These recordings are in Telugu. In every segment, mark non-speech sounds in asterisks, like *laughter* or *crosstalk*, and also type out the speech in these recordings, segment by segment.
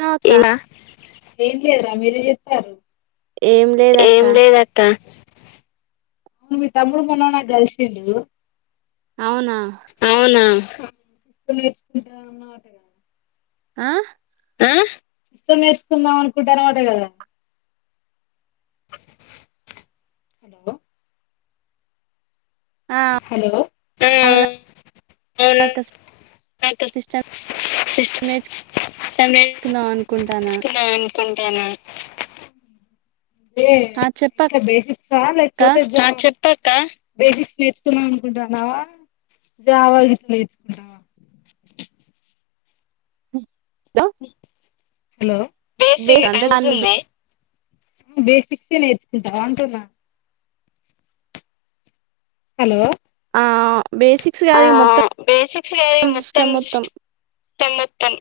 హలో అక్క ఏం లేదురా మీరెం చేస్తార్రు. ఏం లేదక్క ఏం లేదక్క మీ తమ్ముడు మొన్న నాకు కలిసిండు అవునా *unintelligible* ఆ సిస్టమ్ నేర్చుకుందాం అనుకుంటాన్నవట కదా హలో ఆ హలో అవునా అక్క సిస్టమ్ సిస్ట్ *unintelligible* నేర్చుకుందాం అనుకుంటానా నేర్చు కుందాం ఆ కుంటున్న ఆ చెప్పు బేసిక్స్ నేర్చుకుందాం అనుకుంటున్నావా జావా గిట్ల నేర్చుకుంటావా *inaudible* హలో హలో బేసిక్స్ దాన్ని నెర్చుకుంటవ అంటున్నా హలో ఆ బేసిక్స్ ఆ కాదు ఇగ మొత్తం బేసిక్స్ లేవ్ మొత్తం సిస్ట్ సిస్టమ్ మొత్తం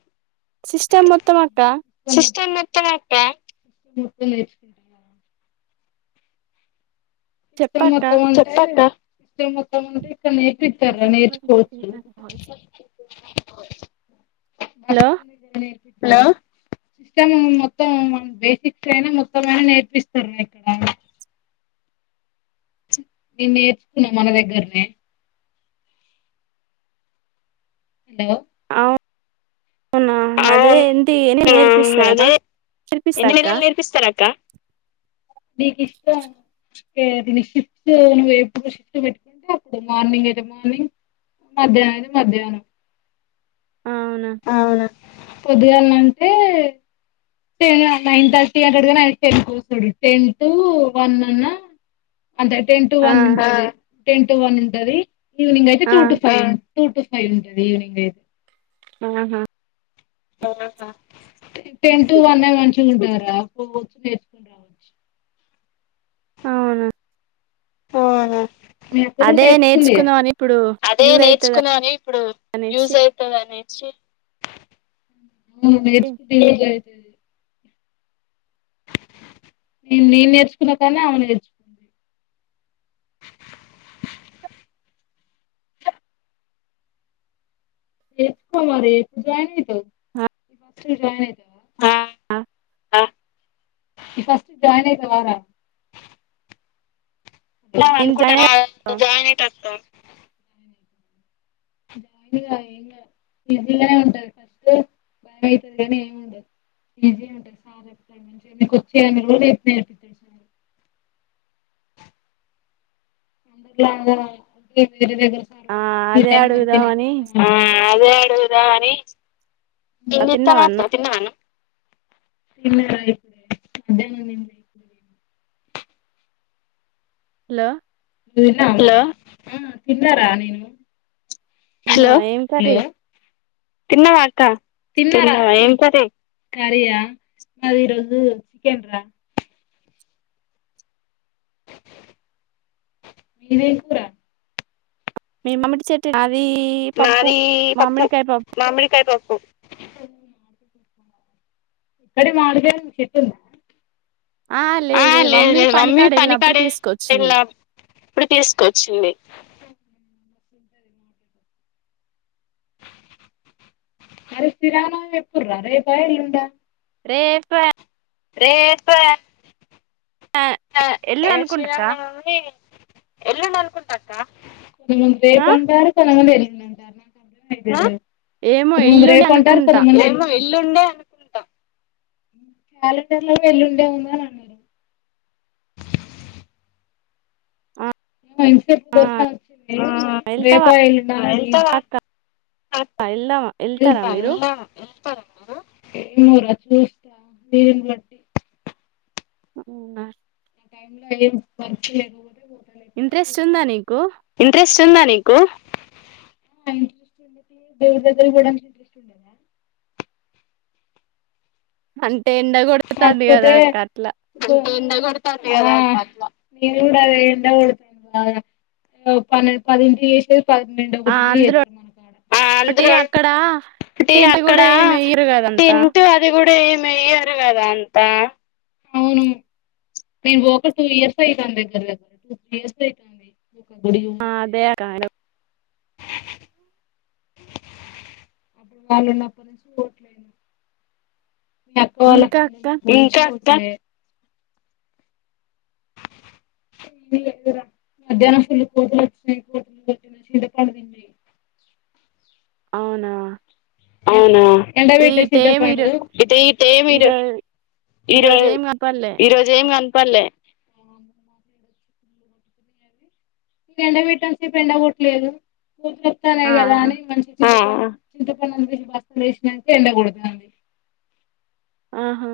సిస్టమ్ మొత్తం అక్క సిస్టమ్ మొ గుర్తులేదు చెప్పక్క చెప్పు అక్క సిస్టమ్ నేర్పిత్తరా నేర్చుకోవచ్చు. హలో హలో సిస్టమ్ మొత్తం బేసిక్స్ అయినా మొత్తమయినా నేర్పిస్తారు. ఇక్కడ నేను నేర్చుకున్నా మన దగ్గరనే హలో అవునా అదే అవును ఏంటి ఆ నేర్పిస్తారా నేర్పిస్తాక్క క నీకు ఇష్టం తే దిని షిఫ్ట్ నువ్వు ఏ షిఫ్ట్ పెట్టుకుంటే అప్పుడు మార్నింగ్ అయితే మార్నింగ్ మధ్యాహ్నం అయితే మధ్యాహ్నం అవునా అవునా పొద్దుగాన్నంటే టెన్ నైన్ థర్టీ అంటడ్గాని ఆయన టెన్కు పోతాడు టెన్ టు వన్ అన్నా అంతే టెన్ టు ఆ వన్ ఉంటది టెన్ టు వన్ ఉంటది ఈవినింగ్ అయితే ఆ two to five two to five ఉంటది. ఈవినింగ్ ఐతే ఆహా ఆహా టెన్ టు వన్ మంచిగాంటారా పోవచ్చు నేర్చుకుని రావచ్చు అవును ఆవును అదే నేర్చుకుంది నేర్చుకుందామని ఇప్పుడు అదే యూజ్ అయితది నేర్చుకున్నాను ఇప్పుడు యూజ అనేసి అవుతుందిని *unintelligible* న నేను నేర్చుకున్నా కానీ అను నేర్చుకుంది ఏ చెప్పు మరి ఏ పూజాయి న త ఆ రాదవా ఈ ఫస్ట్ జాయిన్ అయితే వారా నేను అనుకుంట జాయిన్ అయ్యా జాయిన్యిట్ా ఇ ఉంట క బాతేనీ ఏ ఉంట *unintelligible* అందరిలాగా అ వేరే దగ్గర సార్ ఆ వాళ్ళ ఈ అదే టైమ్ వరకే అడుగుదామని నేర్పిస్తా అదే అడుగుదా అని తిన్నావా నిన్నత్తనత అన్నం తిన్నాను తన్నయితే మధ్యాహ్ం నియి హలో హలో తిన్నారా నేను హలో తిన్నావా ఏమీ కర్రీ తిన్నవా అక్క ఏమీ కర్రీ మది చికెన్ మీదే కూర మీ మామడీ చెట్టు అది పప్పు మాది పప్పు మామిడికాయ పప్పు మామిడికాయ పప్పు ఇక్కడే మాడుద చెట్టుంది ఆ లేదు లేదు మమ్మీ పనికాడే వెళ ఇప్పుడు తీసుకొచ్చింది అరథిరాన ఎప్పుడు అరే పయర్లుండా రేపు రేపు ఆ ఎల్లుండి అనుకుంటా అక్క శ్రీరామ్ ఎలు నల్కుంట అక్క ముందు ఆ పేర్పుంటారు కొన తెరిగిందంటారు నాకు ఏమో పంతముందు ఎల్లుండి రేపు ఉంటారు అనుకుంటా కొంతంది అనుకుంటాం కాలండర్లో వెళ్లుండవున్న ఆ మంచిసేప్పు ఆ, దర్శన వచ్చింది వెళ్తావా రేపా వెళ్ళిన *unintelligible* వెళ్దాం వెళ్తారా మీరు ఇన్నూరు చ చూస్తా నని బట్టి అవు టై లో ఏం వర్క్ లేదు ర ఇంట్రెస్ట్ ఉందా నీకు నీకు ఇంట్రెస్ట్ ఉండేది దేవురి దగ్గర కూడానికి ఇంట్రెస్ట్ ఉండేది అంటే ఎండ కొడుతుంది కదా అక్క అట్లా నను కూడా ఎతా పె పదింటికి చేసేది పెండు ఆ ఒకటింటి అందులో చేస్తారు మనకు ఒకటి అందు్ర అక్కడ టెంట్ అక్కడ కూడా ఏమి ఎయ్యరు కదంతా తింటూ అది కూడా అే ఏమియ్యరు కదా అంతా అవును మే బక్క టూ ఇయర్స్ అవుతాంది దగ్గర దగ్గర టూ త్రీ ఇయర్స్ అవుతుంది కా గుడి ఆ, అదే అక్క అడు వాళ నా ప శ వట్లే ఇంకా అక్క *unintelligible* *inaudible* మధ్యానం ఫుల్ కోతులు *unintelligible* అవునా అవునా ఎండ బెట్టిన టీటే చింత మీరు పండు ఈరో ఈరో ఈరోజ ఈరోజు ఏం కనపల్లే ఈరోజు ఏమి కనపలే ఇక ఎండ పెట్టాం సేపు ఎండ కొట్టలేదు ఆ *unintelligible* చింత పండు బస్త వేసినే ఎండకూడతుడి ఆహా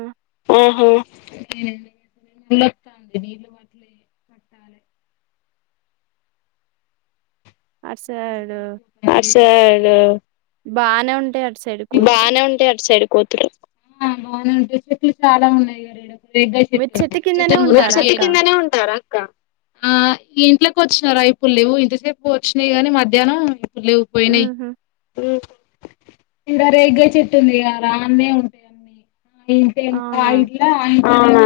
*inaudible* అటు సైడ్ *unintelligible* బానే ఉంటాయి అ ఇ బాగానే ఉంటాయి అటు సైడ్ కూతురు బాలు చాలా ఉన్నాయి మీరు చెట్టు *unintelligible* కిందనే ఉంటారా చెట్టు అక్క కిందనే ఉంటారా ఆ ఇంట్లోకి వచ్చినారా అ ఇపుడు లేవు ఇంతసేపు వచ్చినాయి గాని మధ్యాహ్నం ఎప్పుడు లేవు పోయినాయి ఉహు ఇంద రేగాయి చెట్టుంది క అన్నే ఉంటాయిన్నీ ఇంటి ఇంకా అవునా డ్లా అవునా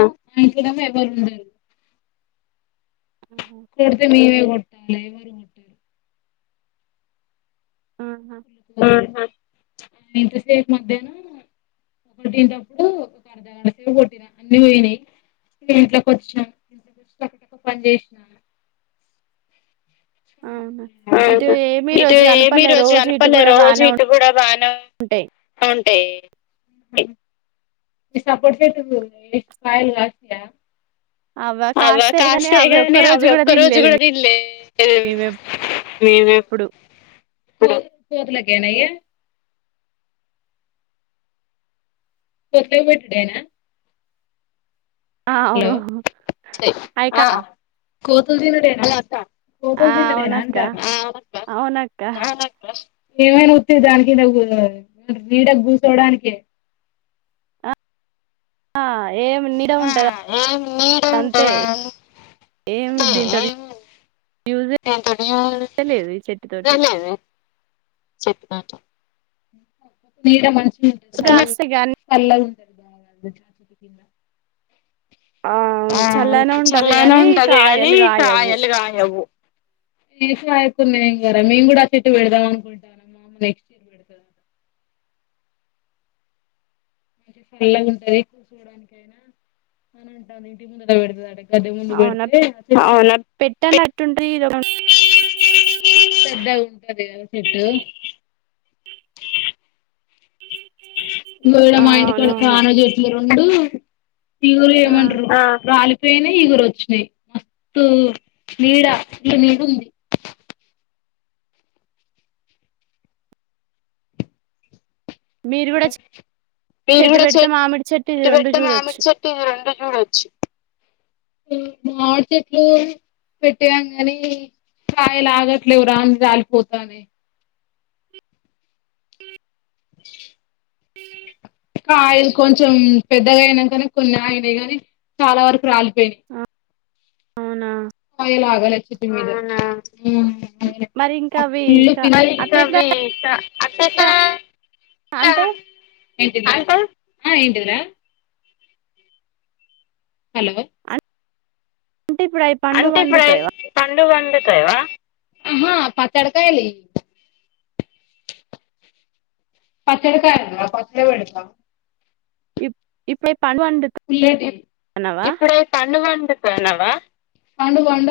మ్మ్. కొడుతే మ మీమే కొట్టాల ఎవరు కొట్టరు ఆహా *unintelligible* ఒకటి తేప్పుడు ఒక అర్ధ గంట సేపు కొట్టిన అన్ని పోయినాయి ఇ ఇంట్లోకి వచ్చినాను ఇట్కి వచ్చి ఒకక్కటిక్క పని చేసినాను అవునా ఇటు అవు ఏమి ఇటు రోజు ఏమిీ కనపల్లే రోజు ఇటు కనపలే కూడా రోజు బానే ఇటు కూడా బాగా ఉంటాయి అ ఈ సాపట్ చే కాయలుస్ అవ కాస్తాయి కాని కాస్త అవి ఒక్క హగానే అవ రోజు కూడా ఒక్క రోజు తినలేదు కూడా తిల్లే మేము ఎప్పుడు కో కోతులగేనా కొత్త పెట్డేనా ఆ అవును కా కోతుదిినే ఆ అవునక్క అవునక్క *unintelligible* ఏమైనా వత్ దానికి ను్వు నీడ కూచోడానినికి ఏమి నీడ ఆ ఉంటుంద ఏం నీడ అంతే ఉంటదా ఏమి దనింతడి *unintelligible* *unintelligible* చెట్టు తోటి సరి బా చాంద కాస్తాయి కానీ ఆ చల్లనే ఉంటది చాలానే గాని ఉంటది కాగానీ కాయలు కాయవు కాయలు కాయవు ఏస అయకుందిం కారా మేం కూడా చెట్టు వెడదాం అనుకుంటానమ్మా నెక్స్ట్ ఇయర్ ఎతు మంచి ఫల్లే ఉంటది కూర్చోడానిక అైనా అని ఉంటుంది ఇంటి ముందుగా పెడతుంది అ గద్దె ముందు అవునా పెడితే అవునా పెద్ద పెట్టనట్టుంటది ఇది ఒక ఉంటంది సిట్ గడ ఆ మా ఇంటికాడ అవునవును కాను చెట్లు ర ఉండు తీవరు ఆ ఏమండాల ేనే ఈగురు వచ్చినాయి మస్తు నీడ ఇల నీడు ఉంది మీరు కూడా మీరు చెట్టు కూడా పెడితే చెట్ మామిడి చెట్టు ఇది రెండు ఇట్పడుతే మామిడి చూడొచ్చు చెట్ ర చెట్లు పెట్టేవాం నీ *unintelligible* కాయలు ఆగట్లేదు రాలిపోతున్నాయి కాయలు కొంచెం పెద్దగా అయినా కానీ కొన్ని ఆయనయి కానీ చాలా వరకు రాలిపోయినాయి అవునా అవున *unintelligible* మరి ఇంకా అవి ఫులు క పిాల అట్ట కావ ఎట్లా అసే *unintelligible* అంతే ఏంటి ఏంటిరా *unintelligible* హలో అంటే ఇప్పుడు అవి పండు అంటే ఇప్పుడు పండుతాయి పండు వడు ఆహా పచ్చడి ఇయ్యి పచ్చడికాారుంద పచ్చడి పెడతా ఈ ఇప్పి ఇప్పుడ పంగంన్నావా పడుగండ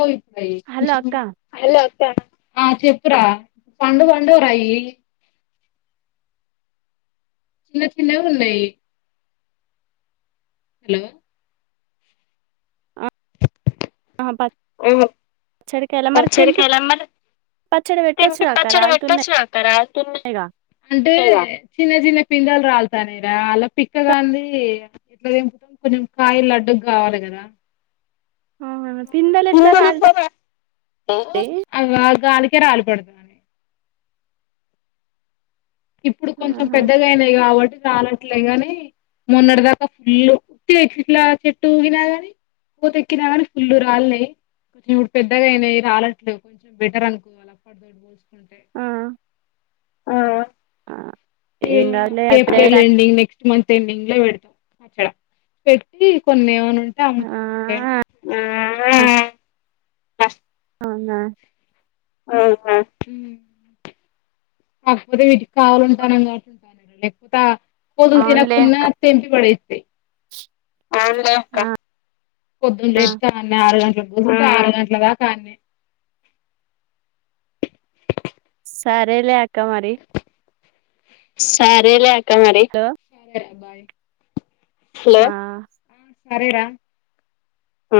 హలో అక్క *unintelligible* హలో ఆ చెప్పురా పండు పండుగరాయి చిన్న చిన్నవున్నాయి హలో ఆహా ఓహో పచ్చడికాయలా మరి పచ్చడ తెంపి కాయల మల్ల పచ్చడి తెంపి పెట్టొచ్చుగా అక్క పచ్చడి పెట్టొచ్చు రాలుతున్నాయిగా కదా అక్క మరి పింలు రాలతానేరా అలా పిక్కగాంది ఇట్లా ఏంకుంట కొంచెం కాయ లడ్డుకు కావాలి కదా హలో అవునా ఎట్లా పిందెలు రాలుతాయి ఉన్నాయి ఆ గాలికి రాలిపోతానాయి *unintelligible* ఇప్పుడు కొంచెం ఆహా పెద్దగాయినా కాబట్టి రాలట్లే గాని మొన్నటిదాకా దాకా ఫుల్ వచ్చ ఇట్లా చెట్టు ఊగినా ని ఉదయ్కిని గని ఫుల్ రాలినయి కొంచెం ఇప్పుడు పెద్దగా అనావి రాలట్లే కొంచెం బెటర్ అనుకోవ అప్పటితో పోల్ ఆ ఆ ఆ ఏం కాదులే ఇప్పుడే April ending next month ending పెడతాం పచ్చడ పెట్టి కొన్ని ఏమైనా ఆ తక ఉ అవునా ఆఅఉ కాకపోతే వీటికి కావలు ఉంటానని కాబట్టి ఉంటాన లేకపోతే కోతులు తినకు అవునులే పోయినా అక్క తెంపీ పడ అవునుగా అక్క పొద్దున లేత ఆరు గంటలకు ఆరు గంటల దాకా అన్ని సరేలే అక్క మరి సరేలే అక్క మరి హలో ఆ సరే రా అ